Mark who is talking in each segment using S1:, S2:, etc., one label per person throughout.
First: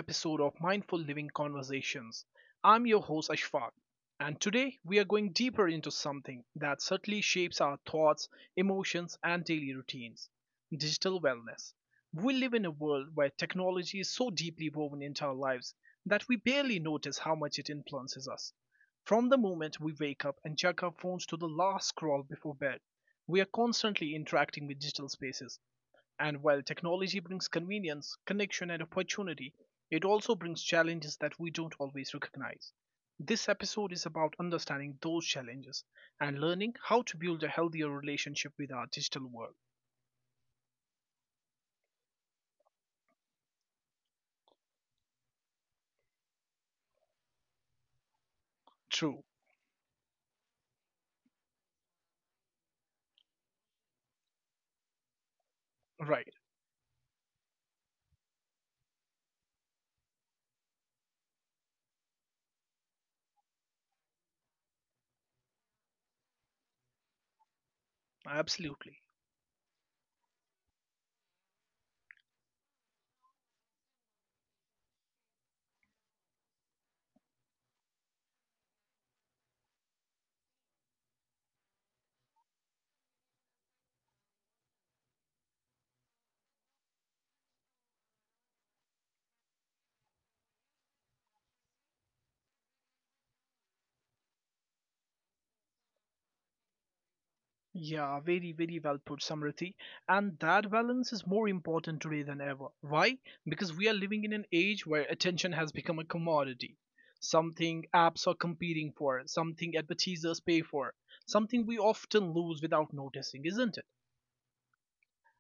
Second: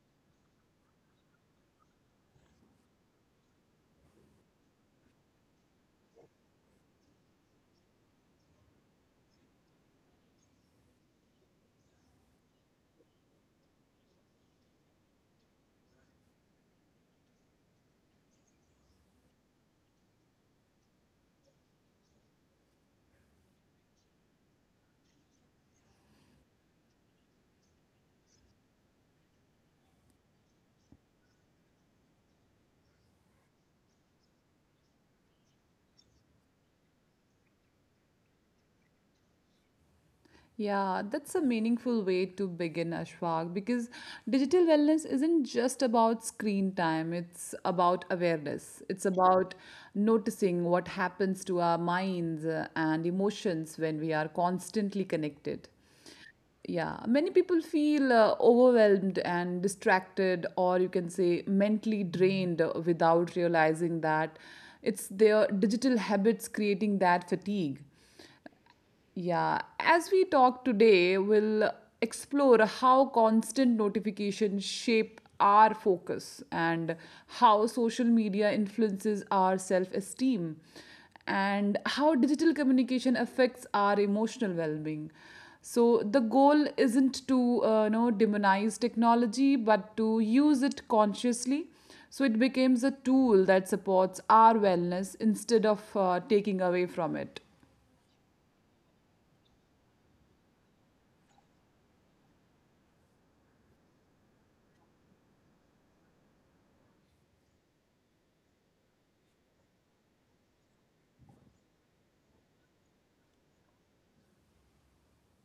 S1: episode of Mindful Living Conversations. I'm your host, Ashfaq, and today we are going deeper into something that certainly shapes our thoughts, emotions, and daily routines digital wellness. We live in a world where technology is so deeply woven into our lives that we barely notice how much it influences us. From the moment we wake up and check our phones to the last scroll before bed, we are constantly interacting with digital spaces, and while technology brings convenience, connection, and opportunity, it also brings challenges that we don't always recognize. This episode is about understanding those challenges and learning how to build a healthier relationship with our digital world.
S2: Yeah, that's a meaningful way to begin, Ashfaq, because digital wellness isn't just about screen time, it's about awareness. It's
S1: True.
S2: about noticing what happens to our minds and emotions when we are constantly connected.
S1: Right.
S2: Yeah, many people feel overwhelmed and distracted, or you can say mentally drained without realizing that it's their digital habits creating that fatigue.
S1: Absolutely.
S2: Yeah, as we talk today, we'll explore how constant notifications shape our focus and how social media influences our self esteem and how digital communication affects our emotional well being. So, the goal isn't to demonize technology but to use it consciously so it becomes a tool that supports our wellness instead of taking away from it.
S1: Yeah, very, very well put, Samriti. And that balance is more important today than ever. Why? Because we are living in an age where attention has become a commodity. Something apps are competing for, something advertisers pay for, something we often lose without noticing, isn't it?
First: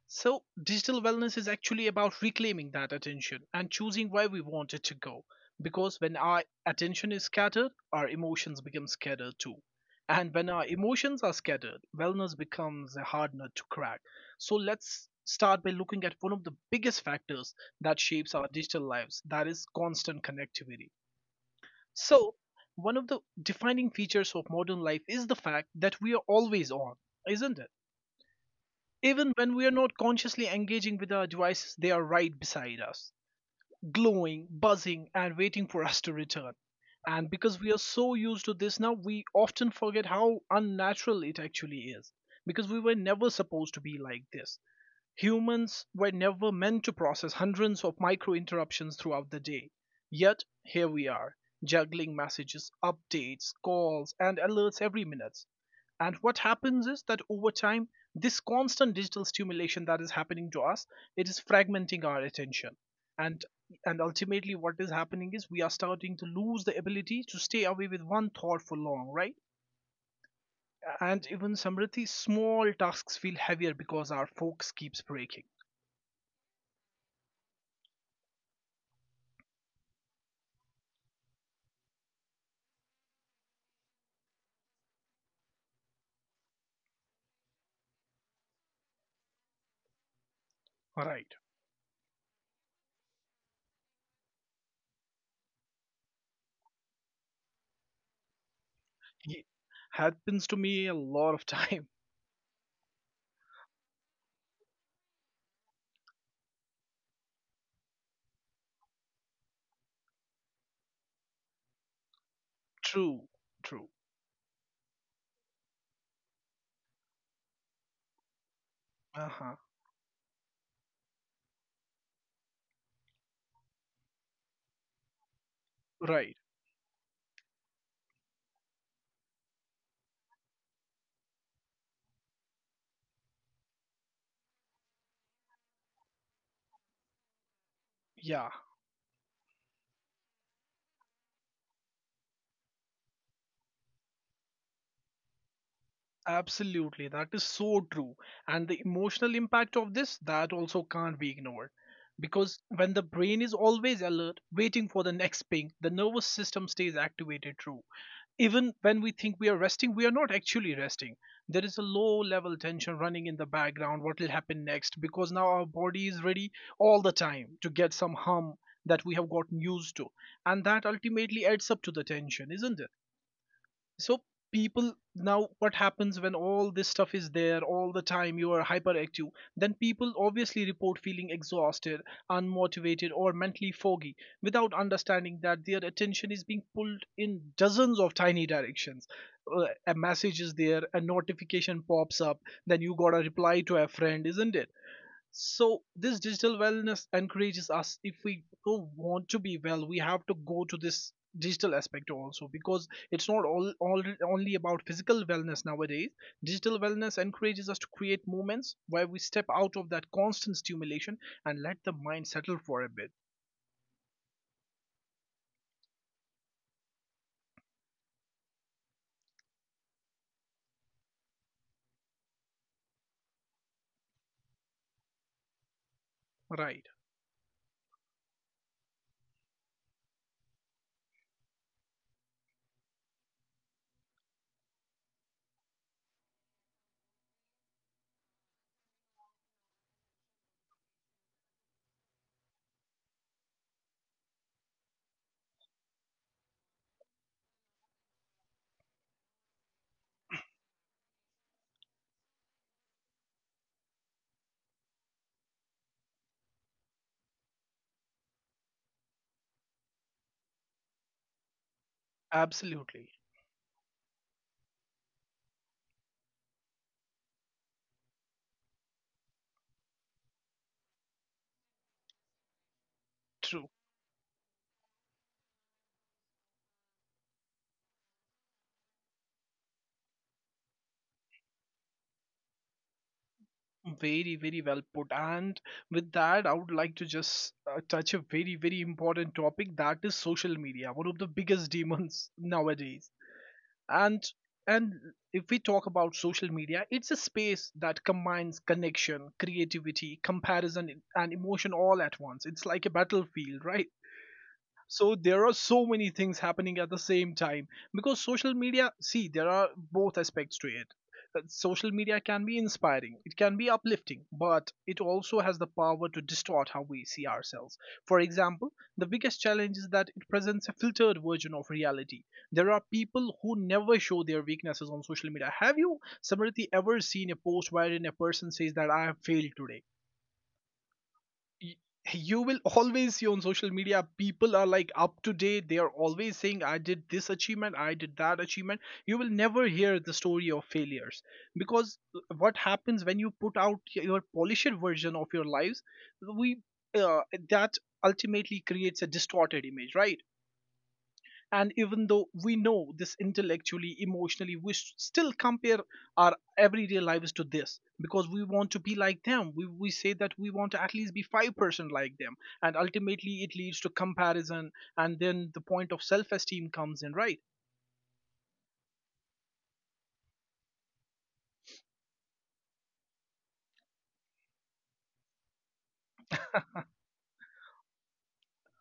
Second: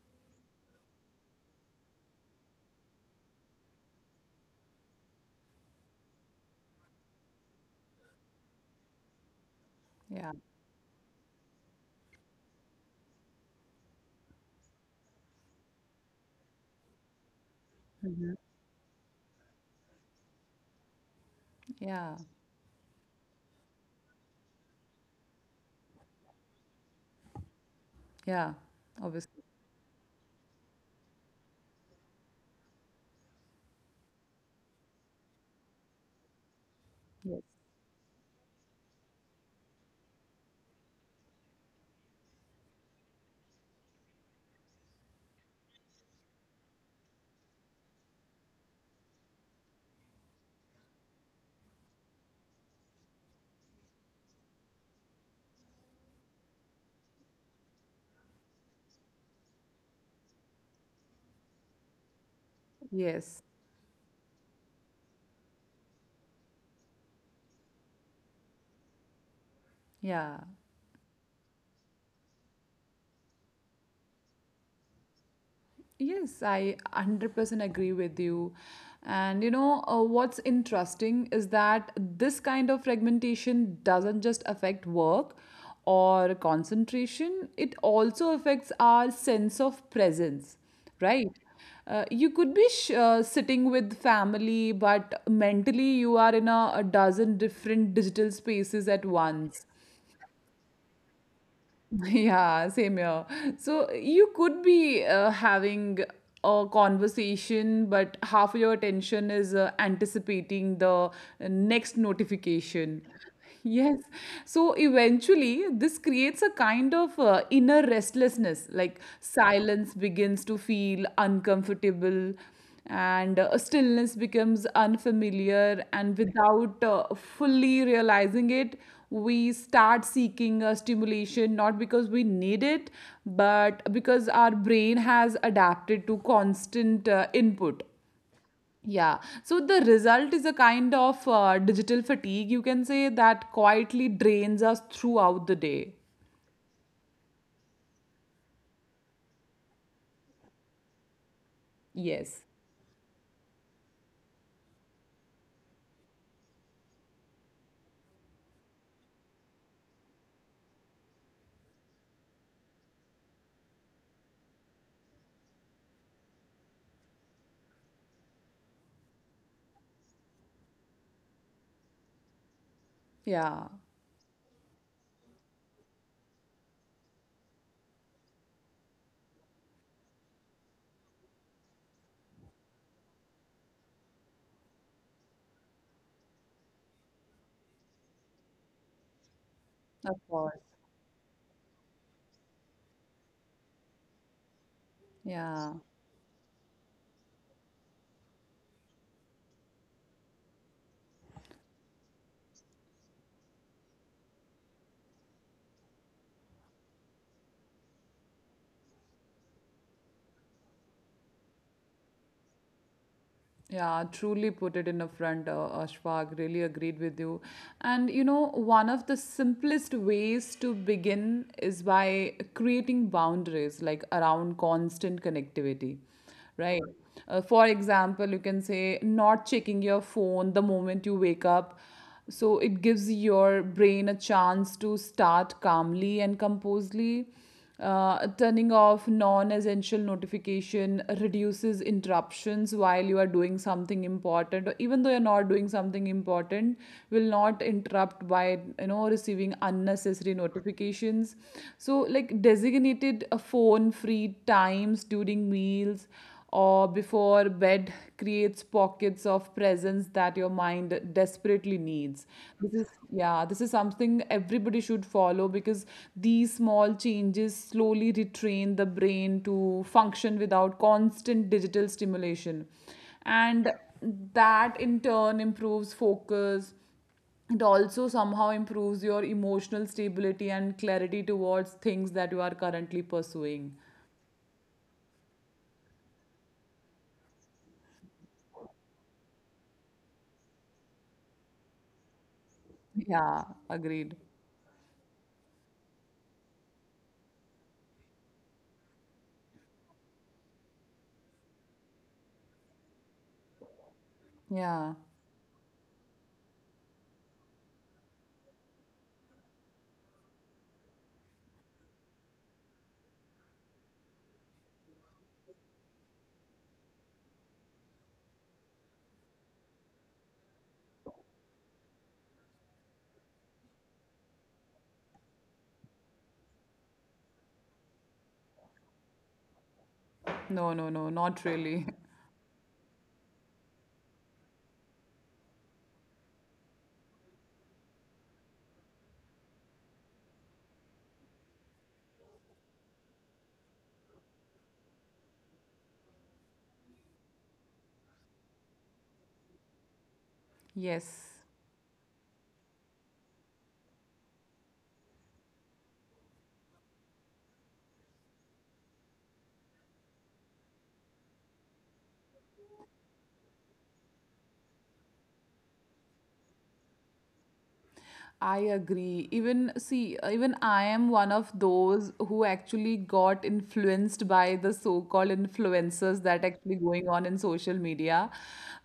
S1: So, digital wellness is actually about reclaiming that attention and choosing where we want it to go. Because when our attention is scattered, our emotions become scattered too.
S2: Yeah,
S1: And when our emotions are scattered, wellness becomes a hard nut to crack. So, let's start by looking at one of the biggest factors that shapes our digital lives, that is, constant connectivity.
S2: yeah.
S1: So, one of the defining features of modern life is the fact that we are always on, isn't it?
S2: Yeah,
S1: Even
S2: obviously.
S1: when we are not consciously engaging with our devices, they are right beside us, glowing, buzzing, and waiting for us to return. And
S2: Yes.
S1: because we are so used to this now, we often forget how unnatural it actually is. Because we were never supposed to be like this. Humans were never meant to process hundreds of micro interruptions throughout the day. Yet, here we are, juggling messages, updates, calls, and alerts every minute. And what happens is that over time, this constant digital stimulation that is happening to us, it is fragmenting our attention.
S2: Yes.
S1: And and ultimately what is happening is we are starting to lose the ability to stay away with one thought for long, right?
S2: Yeah.
S1: And even Samriddhi, small tasks feel heavier because our focus keeps breaking.
S2: Yes, I 100% agree with you. And you know, what's interesting is that this kind of fragmentation doesn't just affect work or concentration, it also affects our sense of presence,
S1: All
S2: right?
S1: right.
S2: You could be sitting with family, but mentally you are in a dozen different digital spaces at
S1: Ye-
S2: once.
S1: Happens to me a lot of time.
S2: Yeah, same here. So you could be having a conversation, but half of your attention is anticipating the next notification.
S1: True. True.
S2: Yes. So eventually, this creates a kind of inner restlessness, like
S1: Uh-huh.
S2: silence begins to feel uncomfortable and stillness becomes unfamiliar, and
S1: Right.
S2: without fully realizing it, we start seeking a stimulation not because we need it but because our brain has adapted to constant input.
S1: Yeah.
S2: Yeah, so the result is a kind of digital fatigue, you can say, that quietly drains us throughout the day.
S1: Absolutely, that is so true. And the emotional impact of this, that also can't be ignored.
S2: Yes.
S1: Because when the brain is always alert, waiting for the next ping, the nervous system stays activated through. Even when we think we are resting, we are not actually resting. There is a low level tension running in the background, what will happen next, because now our body is ready all the time to get some hum that we have gotten used to. And that ultimately adds up to the tension, isn't it?
S2: Yeah.
S1: So people, now what happens when all this stuff is there all the time, you are hyperactive. Then people obviously report feeling exhausted, unmotivated, or mentally foggy without understanding that their attention is being pulled in dozens of tiny directions. A
S2: Of
S1: message is
S2: course.
S1: there, a notification pops up, then you got to reply to a friend, isn't it? So
S2: Yeah.
S1: this digital wellness encourages us, if we do want to be well, we have to go to this digital aspect also because it's not all only about physical wellness nowadays. Digital wellness encourages us to create moments where we step out of that constant stimulation and let the mind settle for a bit.
S2: Yeah, truly put it in a front, Ashfaq. Really agreed with you. And you know, one of the simplest ways to begin is by creating boundaries, like around constant connectivity, right?
S1: Right.
S2: For example, you can say not checking your phone the moment you wake up. So it gives your brain a chance to start calmly and composedly. Turning off non essential notification reduces interruptions while you are doing something important, or even though you're not doing something important, will not interrupt by you know receiving unnecessary notifications. So like designated phone free times during meals or before bed creates pockets of presence that your mind desperately needs. This is,
S1: Absolutely.
S2: yeah, this is something everybody should follow because these small changes slowly retrain the brain to function without constant digital stimulation, and
S1: True.
S2: that in turn improves focus. It also somehow improves your emotional stability and clarity towards things that you are currently pursuing.
S1: Very, very well put. And with that, I would like to just touch a very, very important topic, that is social media, one of the biggest demons nowadays.
S2: Yeah, agreed.
S1: And and if we talk about social media, it's a space that combines connection, creativity, comparison, and emotion all at once. It's like a battlefield, right?
S2: Yeah.
S1: So there are so many things happening at the same time because social media, see, there are both aspects to it. Social media can be inspiring, it can be uplifting, but it also has the power to distort how we see ourselves. For example, the biggest challenge is that it presents a filtered version of reality. There are people who never show their weaknesses on social media. Have you, Samriti, ever seen a post wherein a person says that I have failed today?
S2: No, no, no, not
S1: y-
S2: really.
S1: you will always see on social media people are like up to date, they are always saying I did this achievement, I did that achievement. You will never hear the story of failures. Because what happens when you put out your polished version of your lives, we uh, that ultimately creates a distorted image, right?
S2: Yes,
S1: And even though we know this intellectually, emotionally we still compare our everyday lives to this because we want to be like them. We say that we want to at least be 5% like them, and ultimately it leads to comparison. And then the point of self-esteem comes in, right?
S2: I agree. Even, see, even I am one of those who actually got influenced by the so-called influencers that actually going on in social media.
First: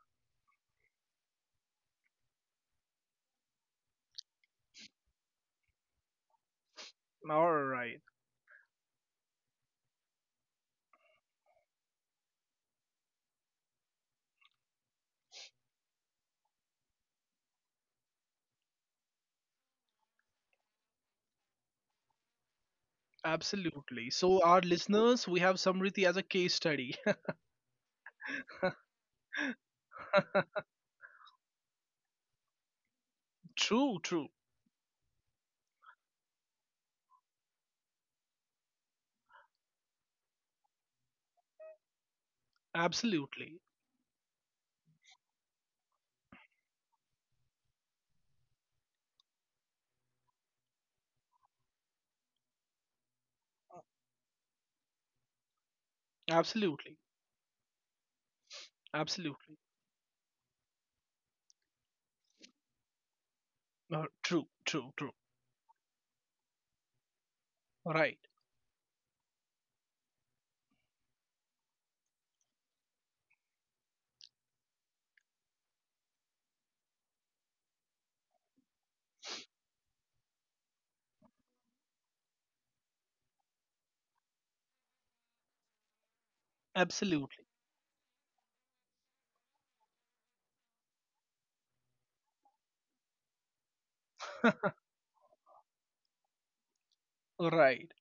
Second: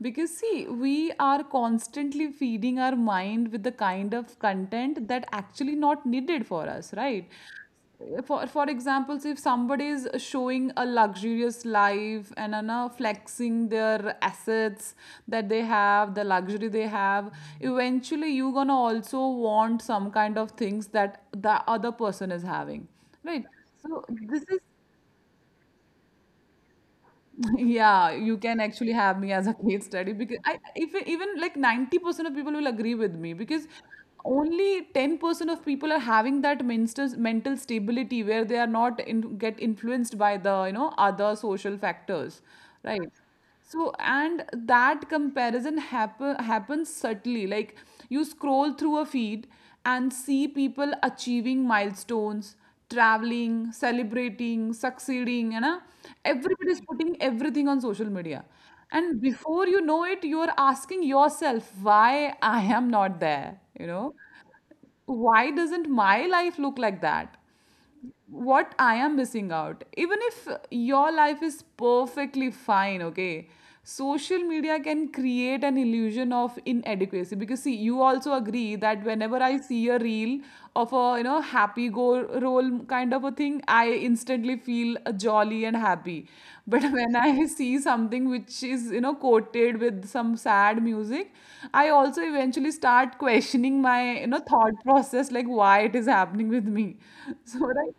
S2: Because, see, we are constantly feeding our mind with the kind of content that actually not needed for us, right?
S1: All right,
S2: For example, so if somebody is showing a luxurious life and are now flexing their assets that they have, the luxury they have, eventually you're gonna also want some kind of things that the other person is having, right? So
S1: absolutely.
S2: this
S1: So,
S2: is,
S1: our listeners, we have Samriti as a case study.
S2: yeah, you can actually have me as a case study because I if even like 90% of people will agree with me, because
S1: True, true.
S2: only 10% of people are having that mental stability where they are not in, get influenced by the you know other social factors, right?
S1: Absolutely,
S2: So, and that happens subtly. Like you scroll through a feed and see people achieving milestones, traveling, celebrating, succeeding, you know. Everybody is
S1: absolutely,
S2: putting everything on social media. And
S1: absolutely.
S2: before you know it, you're asking yourself why I am not there, you know.
S1: True, true, true.
S2: Why doesn't my life look like that?
S1: Right,
S2: What I am missing out. Even if your life is perfectly fine, okay, social media can create an illusion of inadequacy, because see, you also agree that whenever I see a reel of a you know happy go roll kind of a thing, I instantly feel jolly and happy. But when
S1: absolutely.
S2: I see something which is you know coated with some sad music, I also eventually start questioning my you know thought process like why it is happening with me. So
S1: Right.
S2: right,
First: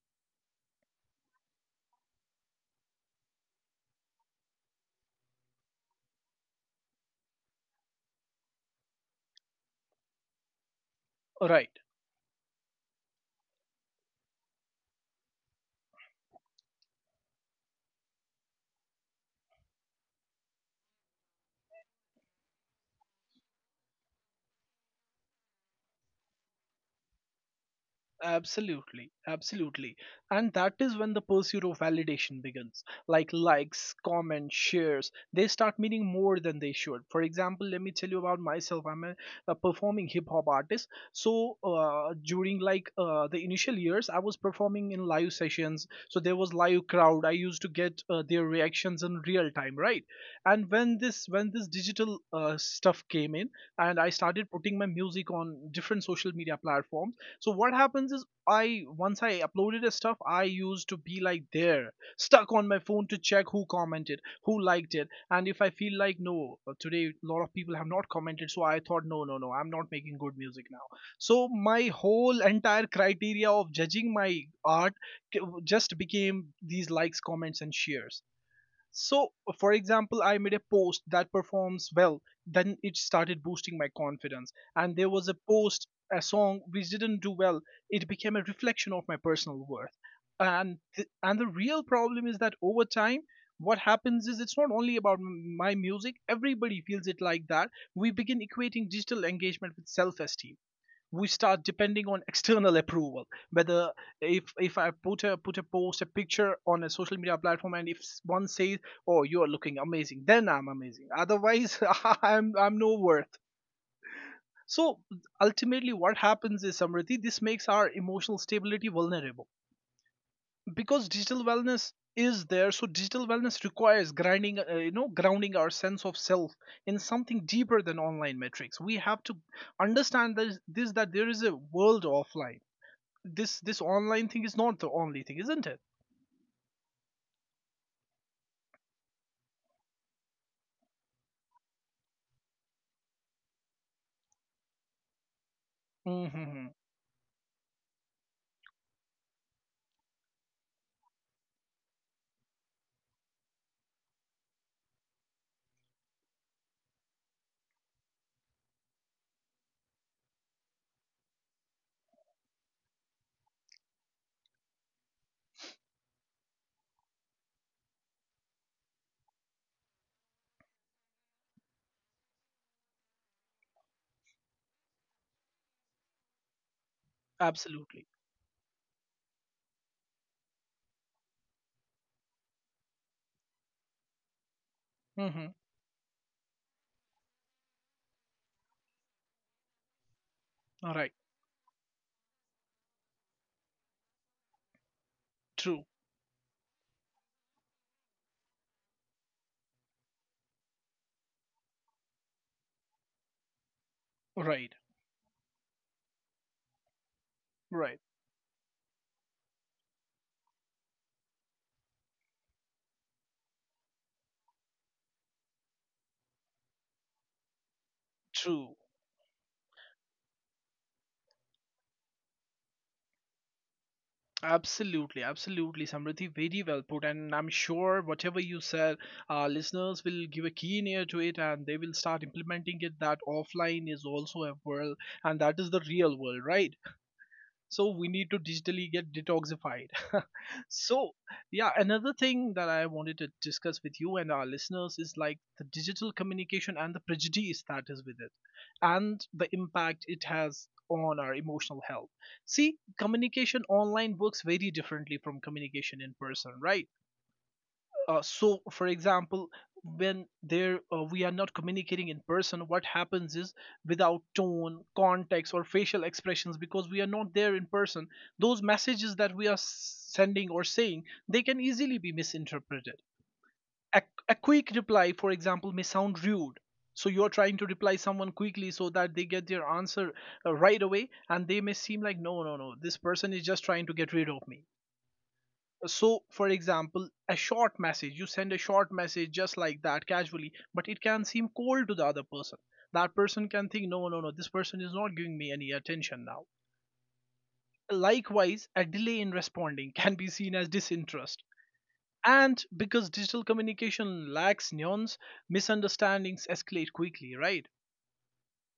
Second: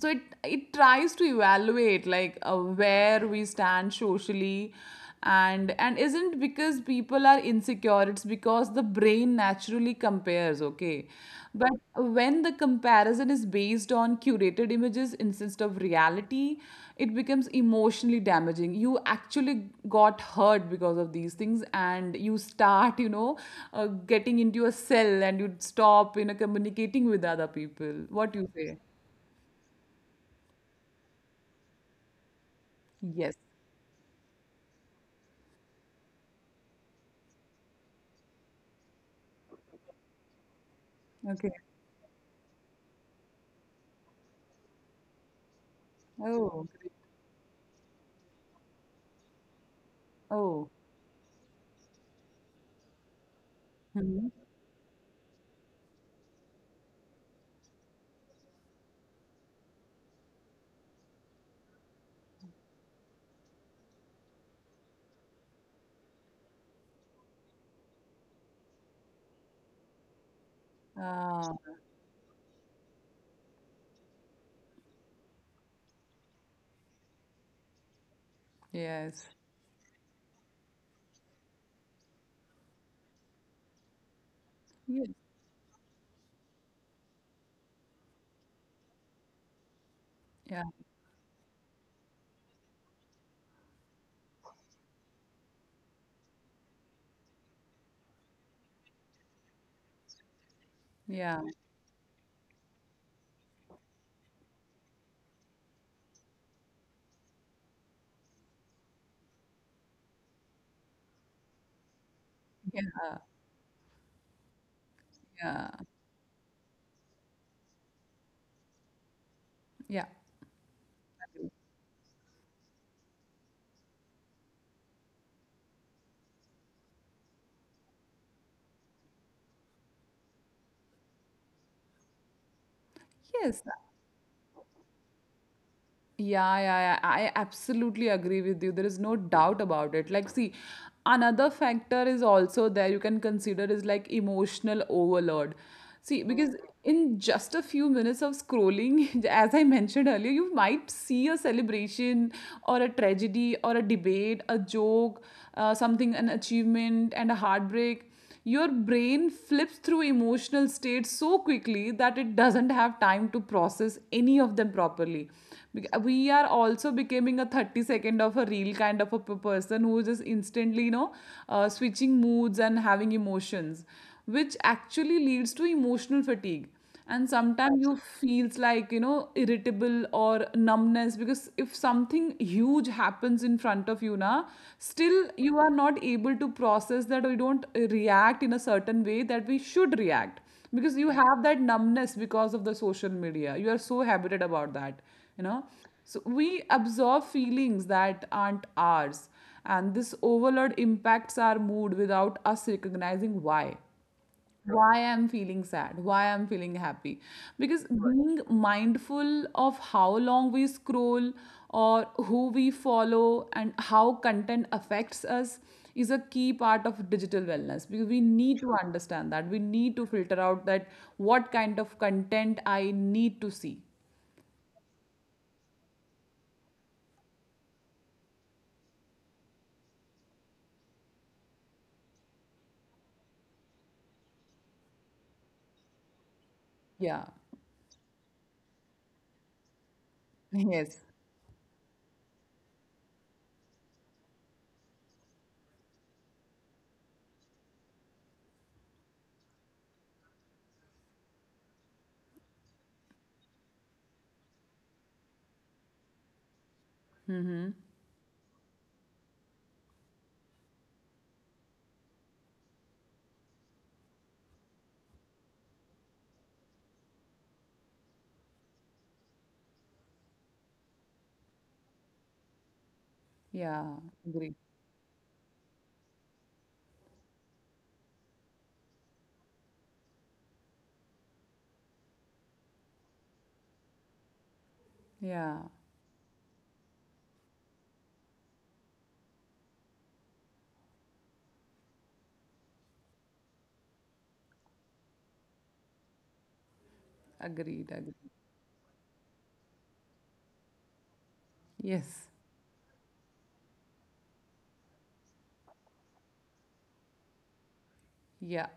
S2: so it tries to evaluate like where we stand socially, and isn't because people are insecure, it's because the brain naturally compares, okay. But
S1: Right.
S2: when the comparison is based on curated images instead of reality, it becomes emotionally damaging. You actually got hurt because of these things, and you start you know uh, getting into a cell and you stop you know communicating with other people, what do you say.
S1: Absolutely, absolutely. And that is when the pursuit of validation begins. Like
S2: Yes.
S1: likes, comments, shares, they start meaning more than they should. For example, let me tell you about myself. I'm a performing hip hop artist.
S2: Okay.
S1: So during like the initial years, I was performing in live sessions. So there was
S2: Oh,
S1: live crowd. I used to get their reactions in real time, right?
S2: oh.
S1: And when this digital stuff came in, and I
S2: Mhm.
S1: started putting my music on different social media platforms. So what happens is, I once I uploaded a stuff, I used to be like there stuck on my phone to check who commented, who liked it. And if I feel like no, today a lot of people have not commented, so I thought, no, no, no, I'm not making good music now. So
S2: Ah.
S1: my whole entire criteria of judging my art just became these likes, comments, and shares.
S2: Yes.
S1: So, for example, I made a post that performs well, then it started boosting my confidence. And there
S2: Yes.
S1: was a post, a song which didn't do well, it became a reflection of my personal worth.
S2: Yeah.
S1: And the real problem is that over time, what happens is it's not only about my music, everybody feels it like that. We begin equating digital engagement with self esteem. We
S2: Yeah.
S1: start depending on external approval. Whether if I put a post a picture on a social media platform, and if one says, oh, you are looking amazing, then I'm amazing, otherwise I'm
S2: Yeah.
S1: no worth. So
S2: Yeah.
S1: ultimately what happens is, Samriddhi, this makes our emotional stability vulnerable.
S2: Yeah.
S1: Because digital wellness is there, so digital wellness requires grinding you know grounding our sense of self in something deeper than online metrics. We have to understand this that there is a world offline. this
S2: Yes.
S1: this online thing is not the only thing, isn't it?
S2: Yeah, yeah, yeah, I absolutely agree with you. There is no doubt about it. Like, see, another factor is also there you can consider is like emotional overload. See, because
S1: Mm-hmm.
S2: in just a few minutes of scrolling, as I mentioned earlier, you might see a celebration or a tragedy or a debate, a joke, something, an achievement, and a heartbreak. Your brain flips through emotional states so quickly that it doesn't have time to process any of them properly. We are also becoming a 30 second of a real kind of a person who is just instantly you know switching moods and having emotions, which actually leads to emotional fatigue. And sometimes you
S1: Absolutely.
S2: feels like you know irritable or numbness, because if something huge happens in front of you now, still
S1: Mm-hmm.
S2: you are not able to process that, or you don't react in a certain way that we should react,
S1: All
S2: because you
S1: right.
S2: have that numbness because of the social media, you are so habited about that, you know.
S1: True.
S2: So we absorb feelings that aren't ours, and this overload impacts our mood without us recognizing why
S1: Right.
S2: why I'm feeling sad, why I'm feeling happy. Because
S1: Right.
S2: being mindful of how long we scroll or who we follow and how content affects us is a key part of digital wellness, because we need to
S1: True.
S2: understand that we need to filter out that what kind of content I need to see.
S1: Absolutely. Absolutely, Samriddhi. Very well put. And I'm sure whatever you said, our listeners will give a keen ear to it and they will start implementing it, that offline is also a world, and that is the real world, right?
S2: Yeah.
S1: So we need to digitally get detoxified.
S2: Yes.
S1: So yeah, another thing that I wanted to discuss with you and our listeners is like the digital communication and the prejudice that is with it, and the impact it has on our emotional health. See, communication online works very differently from communication in person, right? So for example, when there we are not communicating in person, what happens is, without tone, context, or facial expressions, because we are not there in person, those messages that we are sending or saying, they can easily be misinterpreted.
S2: Yeah,
S1: A, a
S2: agreed.
S1: quick reply for example may sound rude. So you're trying to reply someone quickly so that they get their answer right away, and they may seem like, no, no, no, this person is just trying to get rid of me.
S2: Yeah,
S1: So for example, a short message, you send a short message just like that casually, but it can seem cold to the other person. That person can think, no, no, no, this person is not giving me any attention now.
S2: agreed, agreed.
S1: Likewise, a delay in responding can be seen as disinterest.
S2: Yes.
S1: And because digital communication lacks nuance, misunderstandings escalate quickly, right?
S2: Yeah,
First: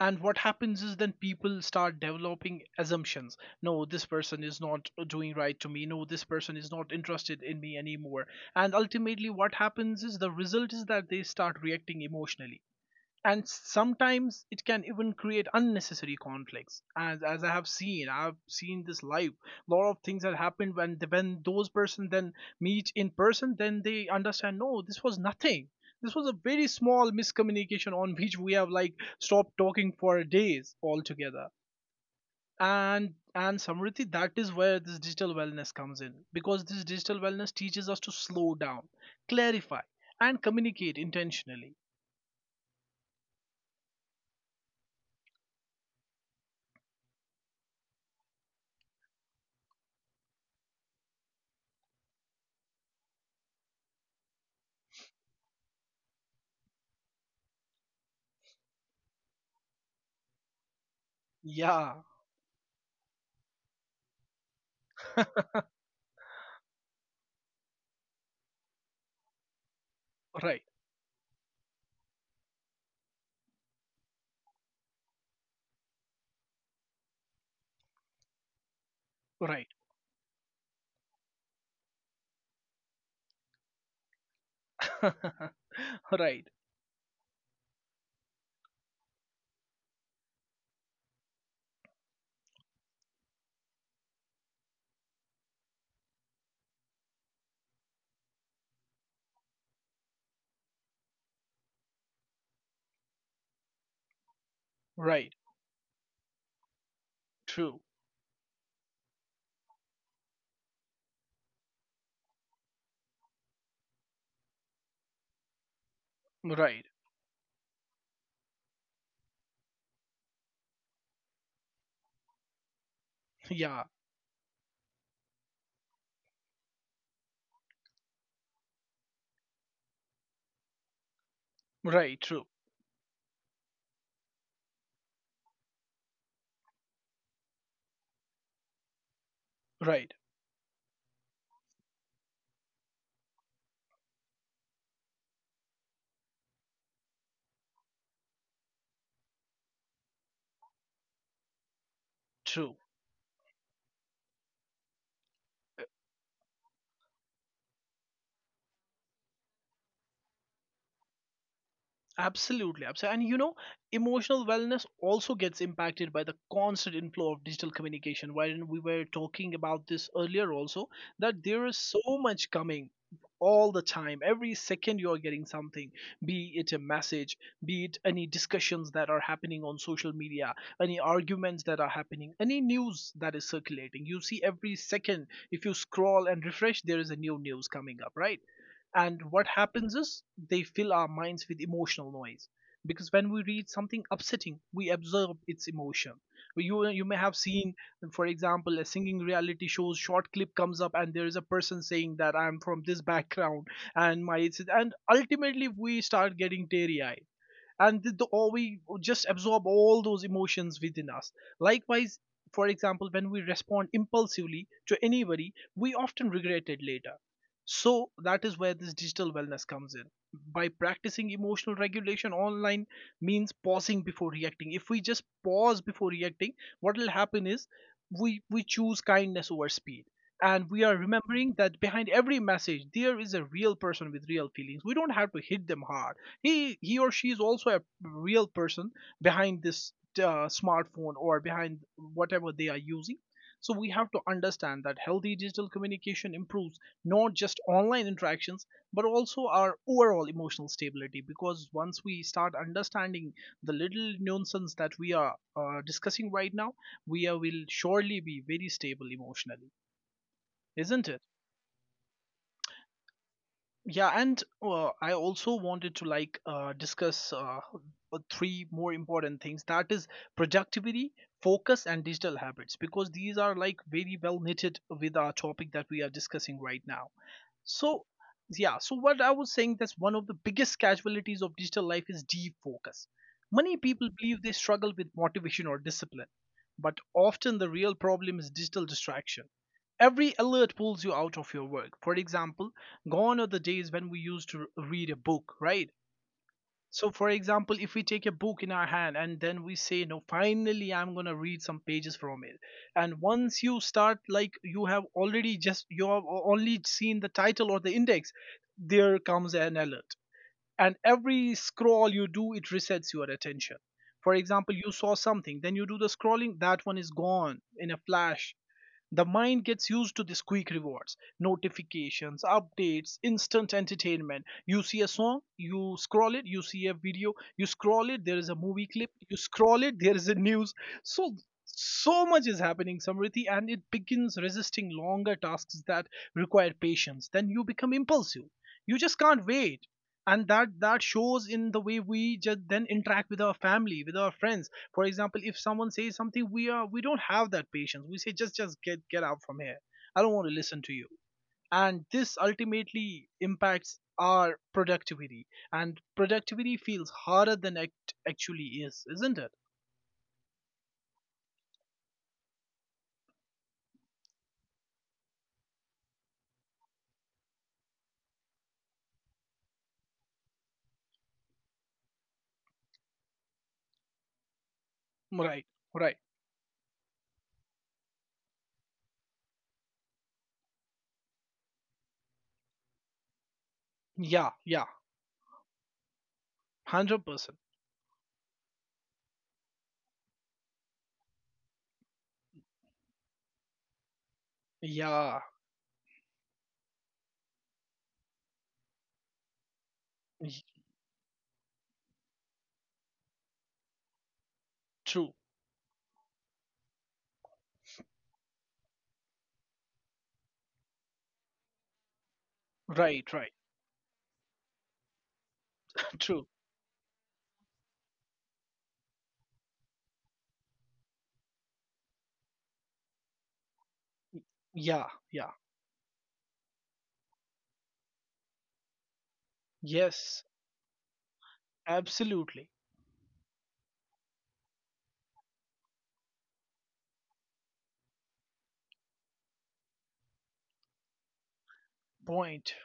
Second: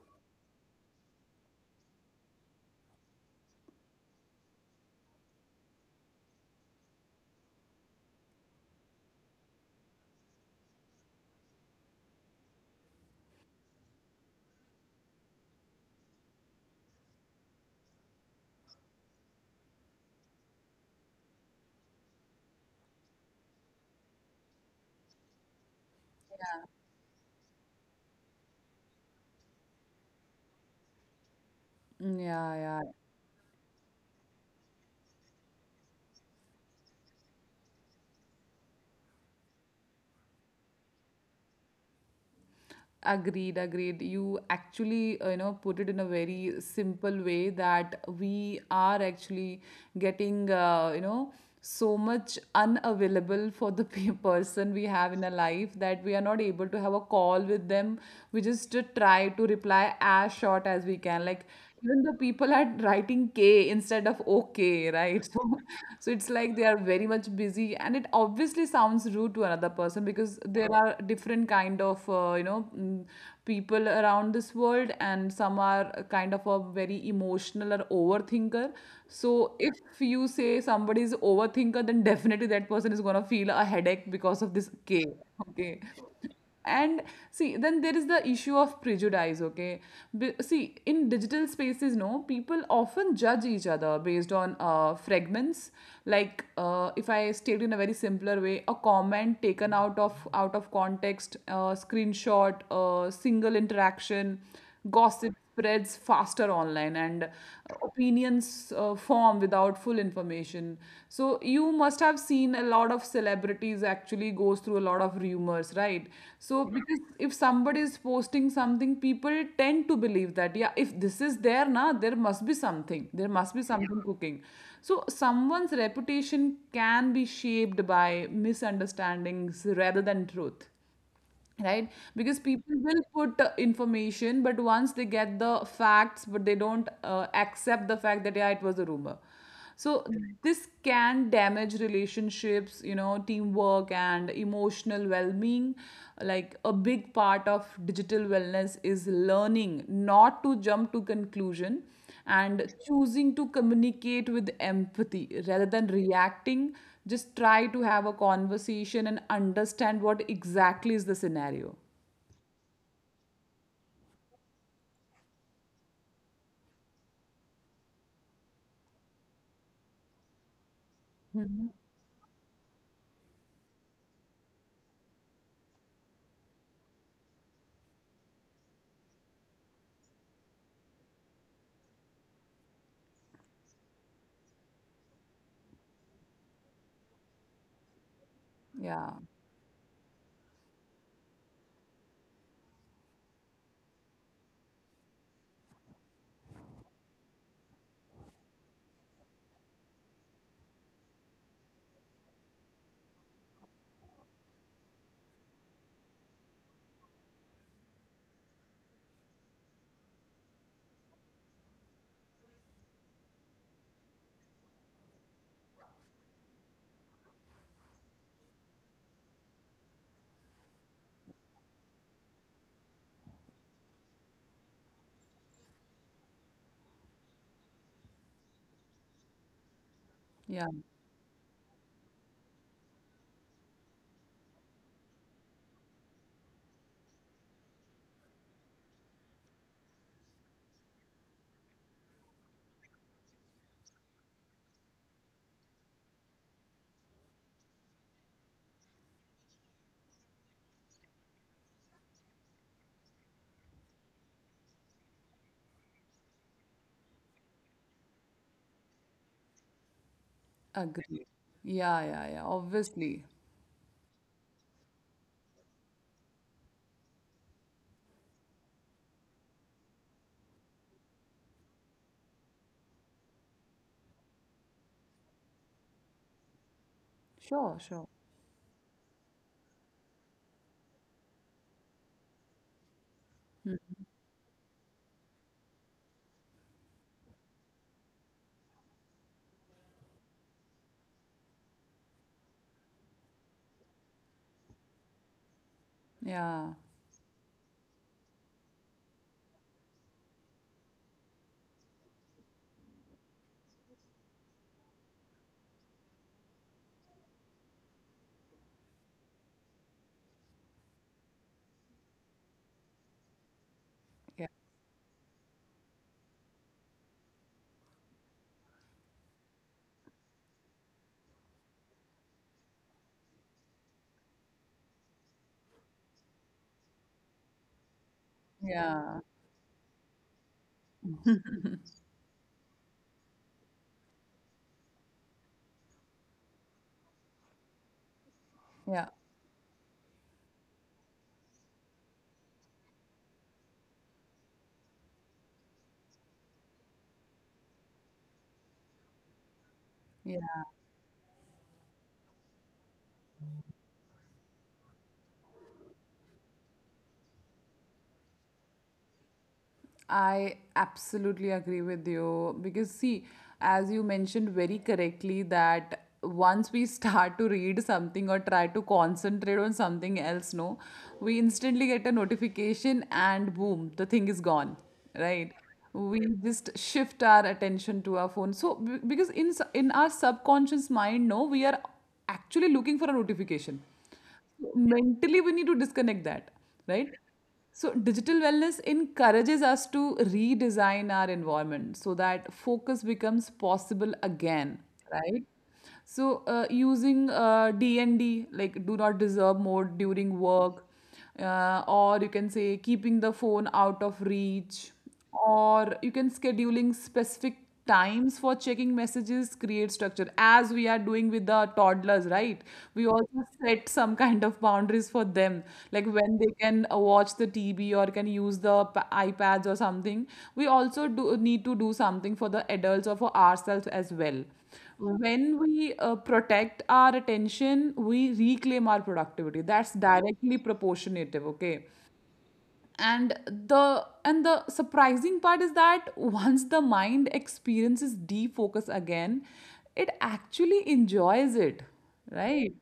S1: And what happens is then people start developing assumptions. No, this person is not doing right to me. No, this person is not interested in me anymore. And ultimately what happens is the result is that they start reacting emotionally. And sometimes it can even create unnecessary conflicts, as I have seen I've seen this live. A lot of things that happened when those person then meet in person, then they understand, no, this was nothing. This was a
S2: yeah,
S1: very small miscommunication on which we have, like, stopped talking for days altogether.
S2: yeah, yeah.
S1: And Samriti, that is where this digital wellness comes in, because this digital wellness teaches us to slow down, clarify, and communicate intentionally.
S2: Agreed, agreed. You actually, you know, put it in a very simple way that we are actually getting, you know, so much unavailable for the person we have in our life that we are not able to have a call with them. We just try to reply as short as we can. Like,
S1: Yeah.
S2: even the people are writing K instead of OK, right? So, so it's like they are very much busy, and it obviously sounds rude to another person because
S1: Right.
S2: there are different kind of people around this world, and some are a kind of a very emotional or overthinker. So
S1: Right.
S2: if you say somebody is overthinker, then definitely that person is gonna feel a headache because of this K. Okay.
S1: Right.
S2: And see then there is the issue of prejudice, okay. See, in digital spaces no people often judge each other based on fragments, like if I state in a very simpler way, a comment taken out of context, screenshot, single interaction,
S1: Right.
S2: gossip spreads faster online, and
S1: True.
S2: opinions form without full information. So you must have seen a lot of celebrities actually goes through a lot of rumors, right? So
S1: Right.
S2: because if somebody is posting something, people tend to believe that yeah if this is there na there must be something, there must be
S1: Yeah.
S2: something cooking. So someone's reputation can be shaped by misunderstandings rather than truth, right?
S1: Right. True.
S2: Because people will put information, but once they get the facts but they don't accept the fact that yeah it was a rumor. So
S1: Right.
S2: Correct. This can damage relationships, you know, teamwork and emotional well-being. Like a big part of digital wellness is learning not to jump to conclusion,
S1: True.
S2: and choosing to communicate with empathy rather than reacting. Just try to have a conversation and understand what exactly is the scenario.
S1: Absolutely, absolutely. And emotional wellness also gets impacted by the constant inflow of digital communication. Wherein we were talking about this earlier also, that there is so much coming all the time. Every second you are getting something, be it a message, be it any discussions that are happening on social media, any arguments that are happening, any news that is circulating. You see, every second, if you scroll and refresh, there is a new news coming up, right?
S2: Yeah.
S1: And what happens is, they fill our minds with emotional noise. Because when we read something upsetting, we absorb its emotion. You may have seen, for example, a singing reality show's short clip comes up and there is a person saying that I'm from this background and ultimately we start getting teary eyed, or we just absorb all those emotions within us. Likewise, for example, when we respond impulsively to anybody, we often regret it later. So that is where this digital wellness comes in, by practicing emotional regulation online, means pausing before reacting. If we just pause before reacting, what will happen is, we choose kindness over speed,
S2: Yeah,
S1: and we are remembering that behind every message there is a real person with real feelings. We don't have to hit them hard. He or she is also a real person behind this smartphone, or behind whatever they are using. So we have to understand that healthy digital communication improves not just online interactions but also our overall emotional stability, because once we start understanding the little nuances that we are discussing right now, will surely be very stable emotionally, isn't it?
S2: agree. Yeah, yeah, yeah, obviously.
S1: Yeah, and I also wanted to, like, discuss three more important things, that is productivity, focus, and digital habits, because these are, like, very well knitted with our topic that we are discussing right now.
S2: Sure,
S1: So,
S2: sure.
S1: yeah, so what I was saying, that's one of the biggest casualties of digital life is defocus. Many people believe they struggle with motivation or discipline, but often the real problem is digital distraction. Every alert pulls you out of your work. For example, gone are the days when we used to read a book, right?
S2: Yeah,
S1: So, for example, if we take a book in our hand and then we say, no, finally, I'm going to read some pages from it. And once you start, like, you have already just, you have only seen the title or the index, there comes an alert. And every scroll you do, it resets your attention. For
S2: yeah,
S1: example, you saw something, then you do the scrolling, that one is gone in a flash. The mind gets used to these quick rewards, notifications, updates, instant entertainment. You see a song, you scroll it, you see a video, you scroll it, there is a movie clip,
S2: yeah,
S1: you scroll it, there is a news. So so much is happening, Samriti, and it begins resisting longer tasks that require patience. Then you become impulsive. You
S2: yeah,
S1: just can't wait. And that shows in the way we just then interact with our family, with our friends. For example, if someone says something, we don't have that patience. We say, just get out from here, I don't want to
S2: yeah.
S1: listen to you. And this ultimately impacts our productivity, and productivity feels harder than it actually is, isn't it?
S2: I absolutely agree with you, because, see, as you mentioned very correctly, that once we start to read something or try to concentrate on something else, no, we instantly get a notification and boom, the thing is gone, right?
S1: Right. Right.
S2: We just shift our attention to our phone. So, because in our subconscious mind, no, we are actually looking for a notification.
S1: Yeah. Yeah.
S2: Mentally we need to disconnect that, right?
S1: 100%.
S2: So digital wellness encourages us to redesign our environment so that focus becomes possible again,
S1: Yeah.
S2: right? So using D&D, like do not disturb mode during
S1: y-
S2: work, or you can say keeping the phone out of reach,
S1: True.
S2: or you can scheduling specific times for checking messages create structure as we are doing with the toddlers, right? We
S1: Right. Right.
S2: also set some kind of boundaries for them, like
S1: True.
S2: when they can watch the TV or can use the iPads or something. We also do need to do something for the adults or for ourselves as well.
S1: Yeah. Yeah.
S2: When we protect our attention, we reclaim our productivity. That's
S1: Yes.
S2: directly proportionative, okay?
S1: Absolutely.
S2: And the surprising part is that once the mind experiences defocus again, it actually enjoys it,
S1: Point.
S2: right?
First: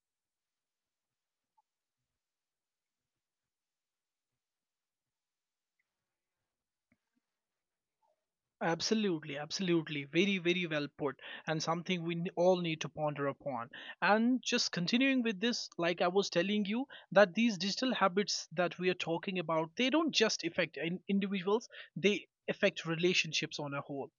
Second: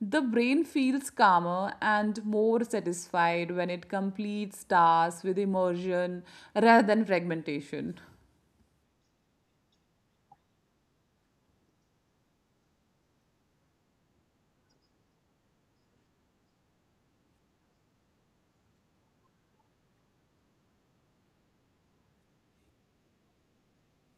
S2: The brain feels calmer and more satisfied when it completes tasks with immersion rather than fragmentation.
S1: Absolutely, absolutely. Very, very well put, and something we all need to ponder upon. And just continuing with this, like I was telling you, that these digital habits that we are talking about, they don't just affect individuals, they affect relationships on a whole.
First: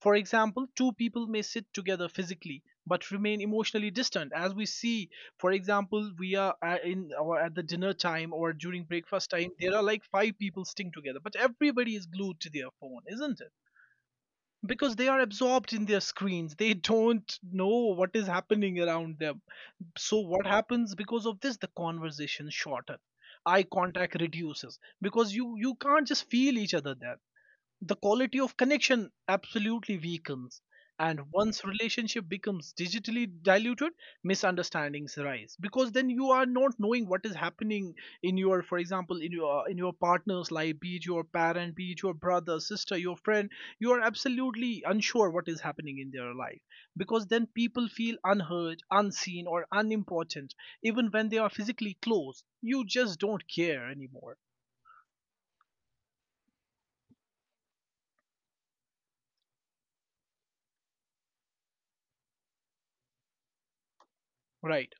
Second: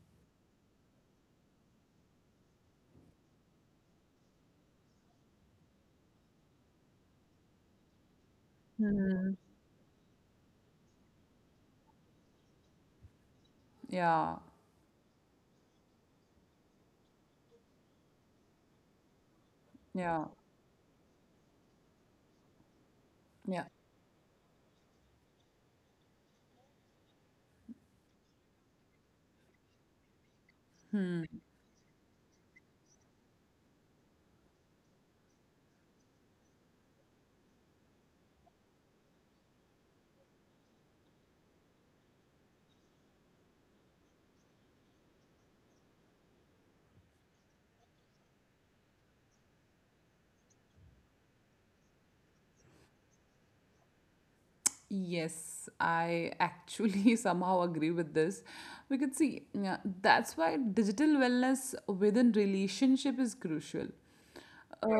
S1: For example, two people may sit together physically but remain emotionally distant. As we see, for example, we are in or at the dinner time, or during breakfast time, there are, like, five people sitting together, but everybody is glued to their phone, isn't it?
S2: Yeah,
S1: Because they are absorbed in their screens, they don't know what is happening around them. So
S2: yeah,
S1: what happens because of this, the conversation shorten, eye
S2: yeah.
S1: contact reduces, because you can't just feel each other there. The quality of connection absolutely weakens, and once relationship becomes digitally diluted, misunderstandings rise, because then you are not knowing what is happening in your, for example, in your partner's life, be it your parent, be it your brother, sister, your friend. You are absolutely unsure what is happening in their life, because then people feel unheard, unseen, or unimportant, even when they are physically close. You just don't care anymore.
S2: Yes, I actually somehow agree with this. We could see, yeah, that's why digital wellness within relationship is crucial.
S1: Right.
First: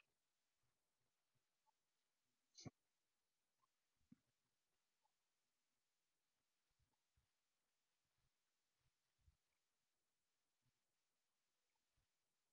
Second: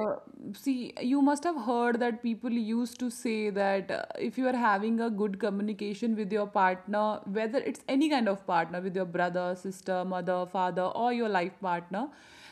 S2: See, you must have heard that people used to say that if you are having a good communication with your partner, whether it's any kind of partner, with your brother, sister, mother, father, or your life partner,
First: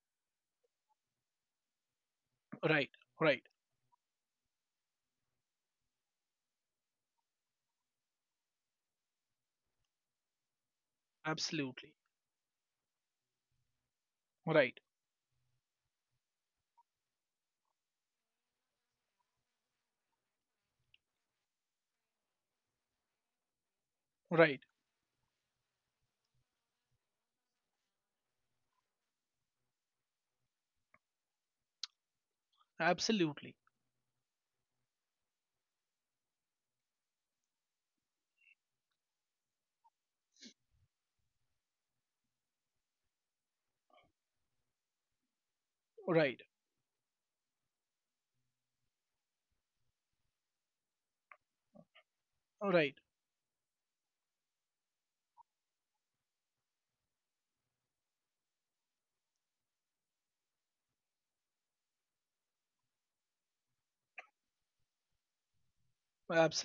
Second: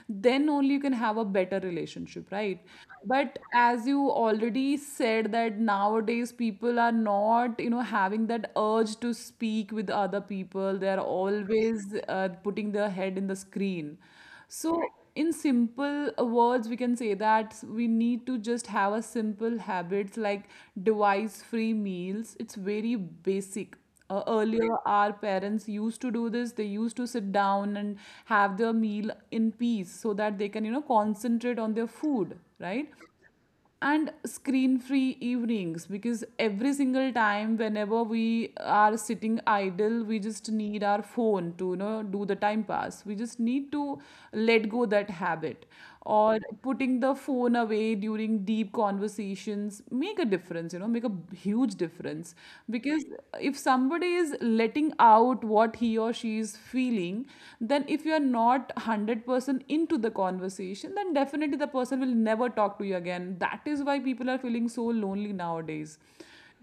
S2: then only you can have a better relationship, right?
S1: Right.
S2: But
S1: Right.
S2: as you already said, that nowadays people are not, you know, having that urge to speak with other people. They are
S1: Absolutely.
S2: always putting their head in the screen.
S1: Right.
S2: So, in simple words, we can say that we need to just have a simple habits like device-free meals. It's very basic.
S1: Right.
S2: Earlier, our parents used to do this. They used to sit down and have their meal in peace so that they can, you know, concentrate on their food, right?
S1: Absolutely.
S2: And screen free evenings, because every single time whenever we are sitting idle, we just need our phone to, you know, do the time pass. We just need to let go that habit, or
S1: Right.
S2: putting the phone away during deep conversations make a difference, you know, make a huge difference.
S1: Right.
S2: Because if somebody is letting out what he or she is feeling, then if you are not 100% into the conversation, then definitely the person will never talk to you again. That is why people are feeling so lonely nowadays.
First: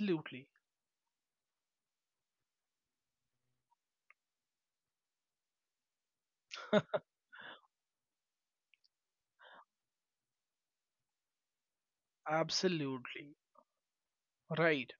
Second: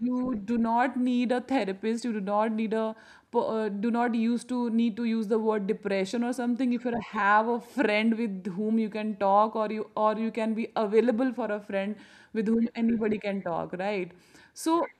S2: You do not need a therapist, you do not need a do not use to need to use the word depression or something. If you have a friend with whom you can talk, or you can be available for a friend with whom anybody
S1: Absolutely.
S2: can talk, right? So
S1: Right.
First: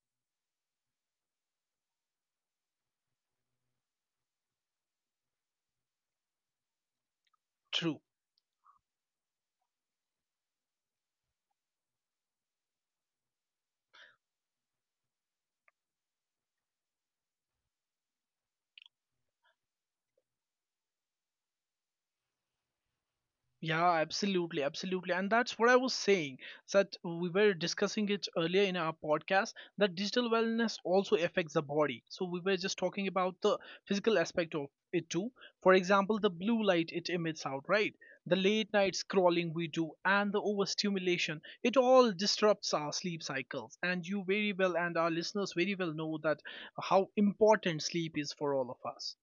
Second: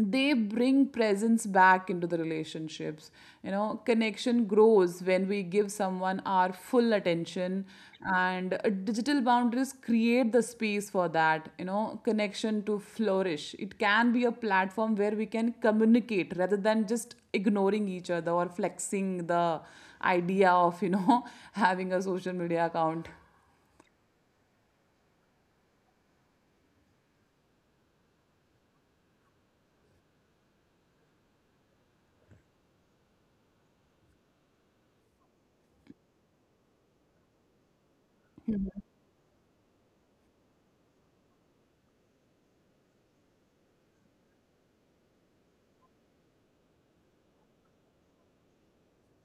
S2: they bring presence back into the relationships. You know, connection grows when we give someone our full attention.
S1: True.
S2: And digital boundaries create the space for that, you know, connection to flourish. It can be a platform where we can communicate rather than just ignoring each other or flexing the idea of, you know, having a social media account.
S1: Yeah, absolutely, absolutely. And that's what I was saying, that we were discussing it earlier in our podcast, that digital wellness also affects the body. So we were just talking about the physical aspect of it too. For example, the blue light it emits out, right? The late night scrolling we do and the overstimulation, it all disrupts our sleep cycles. And you very well, and our listeners very well know that how important sleep is for all of us.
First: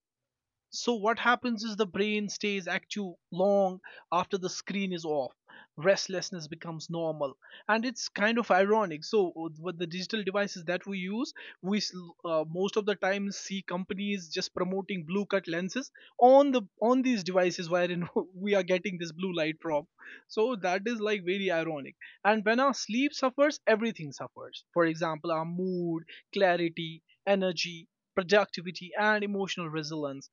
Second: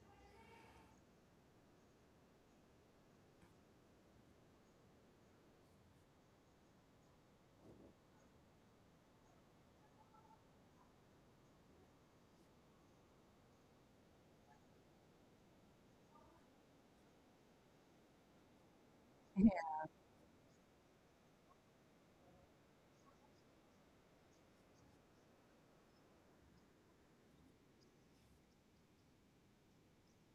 S1: So what happens is, the brain stays active long after the screen is off. Restlessness becomes normal, and it's kind of ironic. So, with the digital devices that we use, we most of the time see companies just promoting blue cut lenses on the on these devices, wherein we are getting this blue light from. So that is, like, very ironic. And when our sleep suffers, everything suffers. For example, our mood, clarity, energy, productivity, and emotional resilience.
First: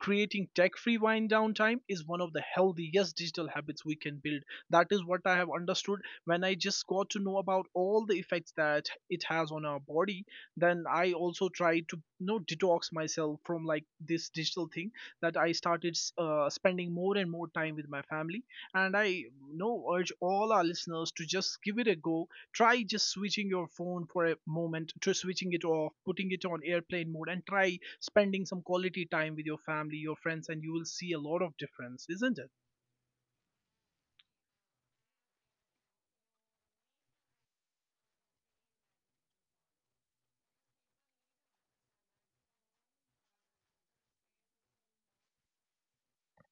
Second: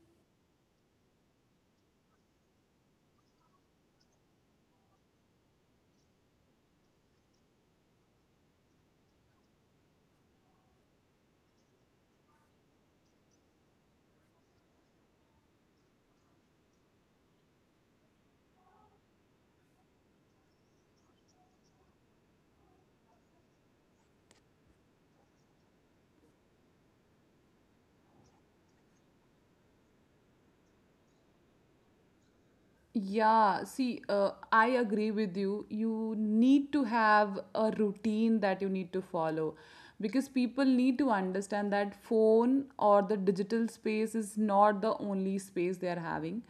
S1: Creating tech-free wind down time is one of the healthiest digital habits we can build. That is what I have understood when I just got to know about all the effects that it has on our body. Then I also tried to detox myself from, like, this digital thing, that I started spending more and more time with my family. And I urge all our listeners to just give it a go. Try just switching your phone for a moment, to switching it off, putting it on airplane mode, and try spending some quality time with your family, your friends, and you will see a lot of difference, isn't it?
S2: Yeah, see, I agree with you. You need to have a routine that you need to follow, because people need to understand that phone or the digital space is not the only space they are having.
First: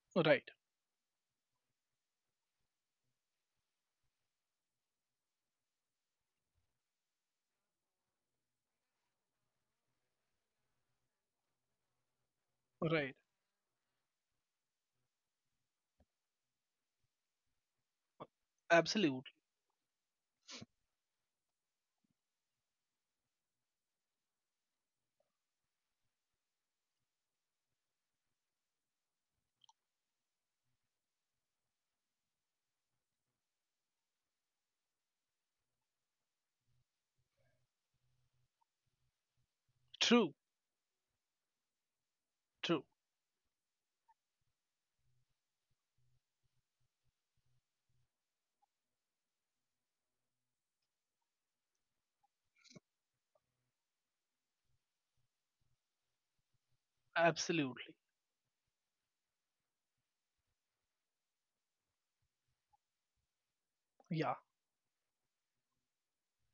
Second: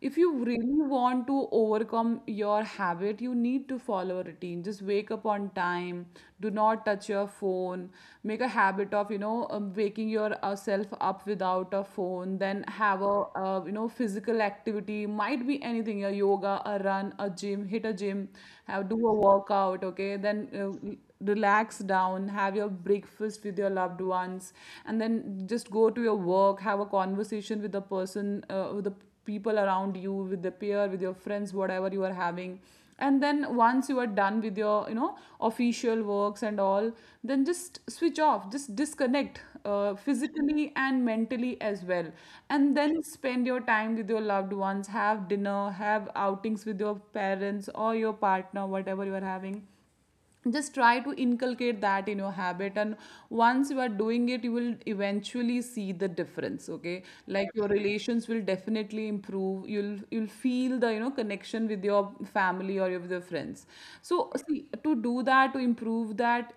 S2: If you
S1: Right.
S2: really want to overcome your habit, you need to follow a routine. Just wake up on time, do not touch your phone. Make a habit of, you know, waking yourself up without a phone. Then have a
S1: Right.
S2: you know, physical activity, might be anything, a yoga, a run, a gym, hit a gym, have do a
S1: Absolutely.
S2: workout, okay? Then relax down, have your breakfast with your loved ones, and then just go to your work. Have a conversation with the person, with the people around you, with the peer, with your friends, whatever you are having. And then once you are done with your, you know, official works and all, then just switch off, just disconnect,
S1: True.
S2: physically and mentally as well. And
S1: True.
S2: then spend your time with your loved ones, have dinner, have outings with your parents or your partner, whatever you are having. Just try to inculcate that in your habit, and once you are doing it, you will eventually see the difference, okay? Like your
S1: Absolutely.
S2: relations will definitely improve, you'll feel the, you know, connection with your family or with your friends. So
S1: Yeah.
S2: see, to do that, to improve that,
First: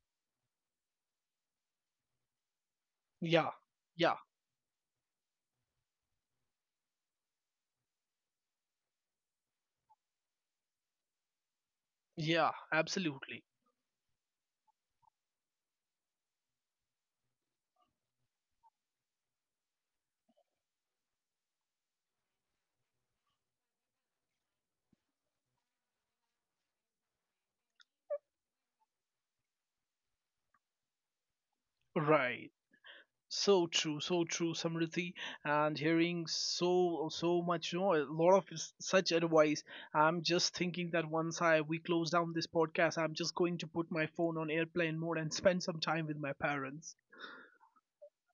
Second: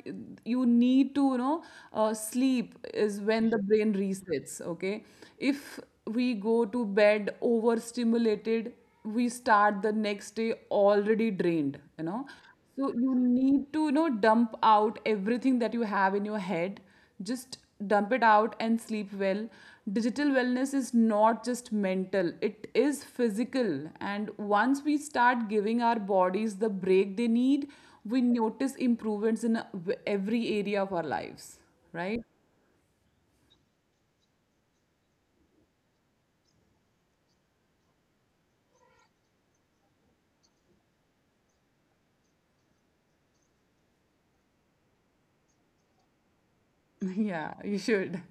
S2: you need to, you know, sleep is when
S1: Yeah.
S2: the brain
S1: Yeah.
S2: resets, okay? If we go to bed overstimulated, we start the next day already drained, you know?
S1: Yeah.
S2: So you
S1: Absolutely.
S2: need to, you know, dump out everything that you have in your head. Just dump it out and sleep well. Digital wellness is not just mental, it is physical. And once we start giving our bodies the break they need, we notice improvements in every area of our lives, right?
S1: Right. So true, Samriddhi, and hearing so so much, a lot of such advice. I'm just thinking that once I we close down this podcast, I'm just going to put my phone on airplane mode and spend some time with my parents.
S2: Yeah, you should.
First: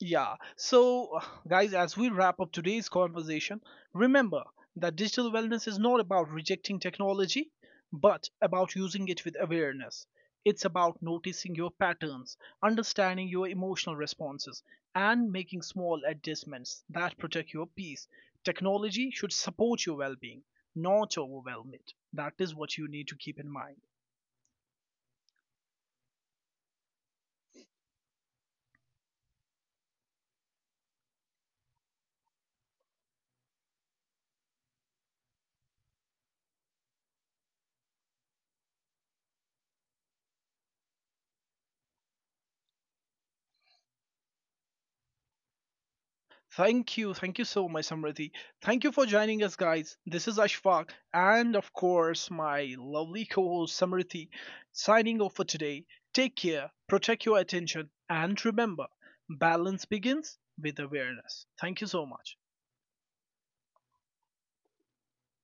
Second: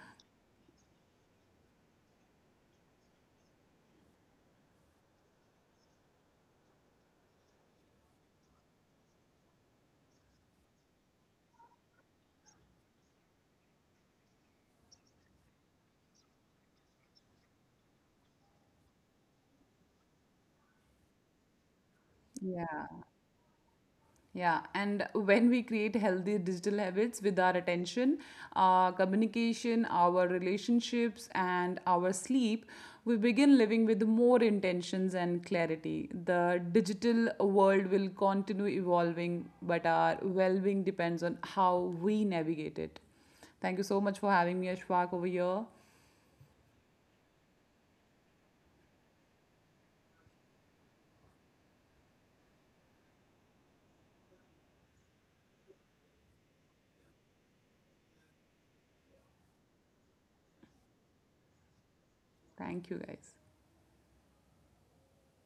S1: Yeah. So, guys, as we wrap up today's conversation, remember that digital wellness is not about rejecting technology, but about using it with awareness. It's about noticing your patterns, understanding your emotional responses, and making small adjustments that protect your peace. Technology should support your well being, not overwhelm it. That is what
S2: Yeah.
S1: you need to keep in mind.
S2: Yeah, and when we create healthy digital habits with our attention, our communication, our relationships, and our sleep, we begin living with more intentions and clarity. The digital world will continue evolving, but our well being depends on how we navigate it. Thank you so much for having me, Ashfaq, over here.
S1: Thank you. Thank you so much, Samriti. Thank you for joining us, guys. This is Ashfaq and, of course, my lovely co host, Samriti, signing off for today. Take care, protect your attention, and remember, balance begins with awareness. Thank you so much.
S2: Thank you, guys.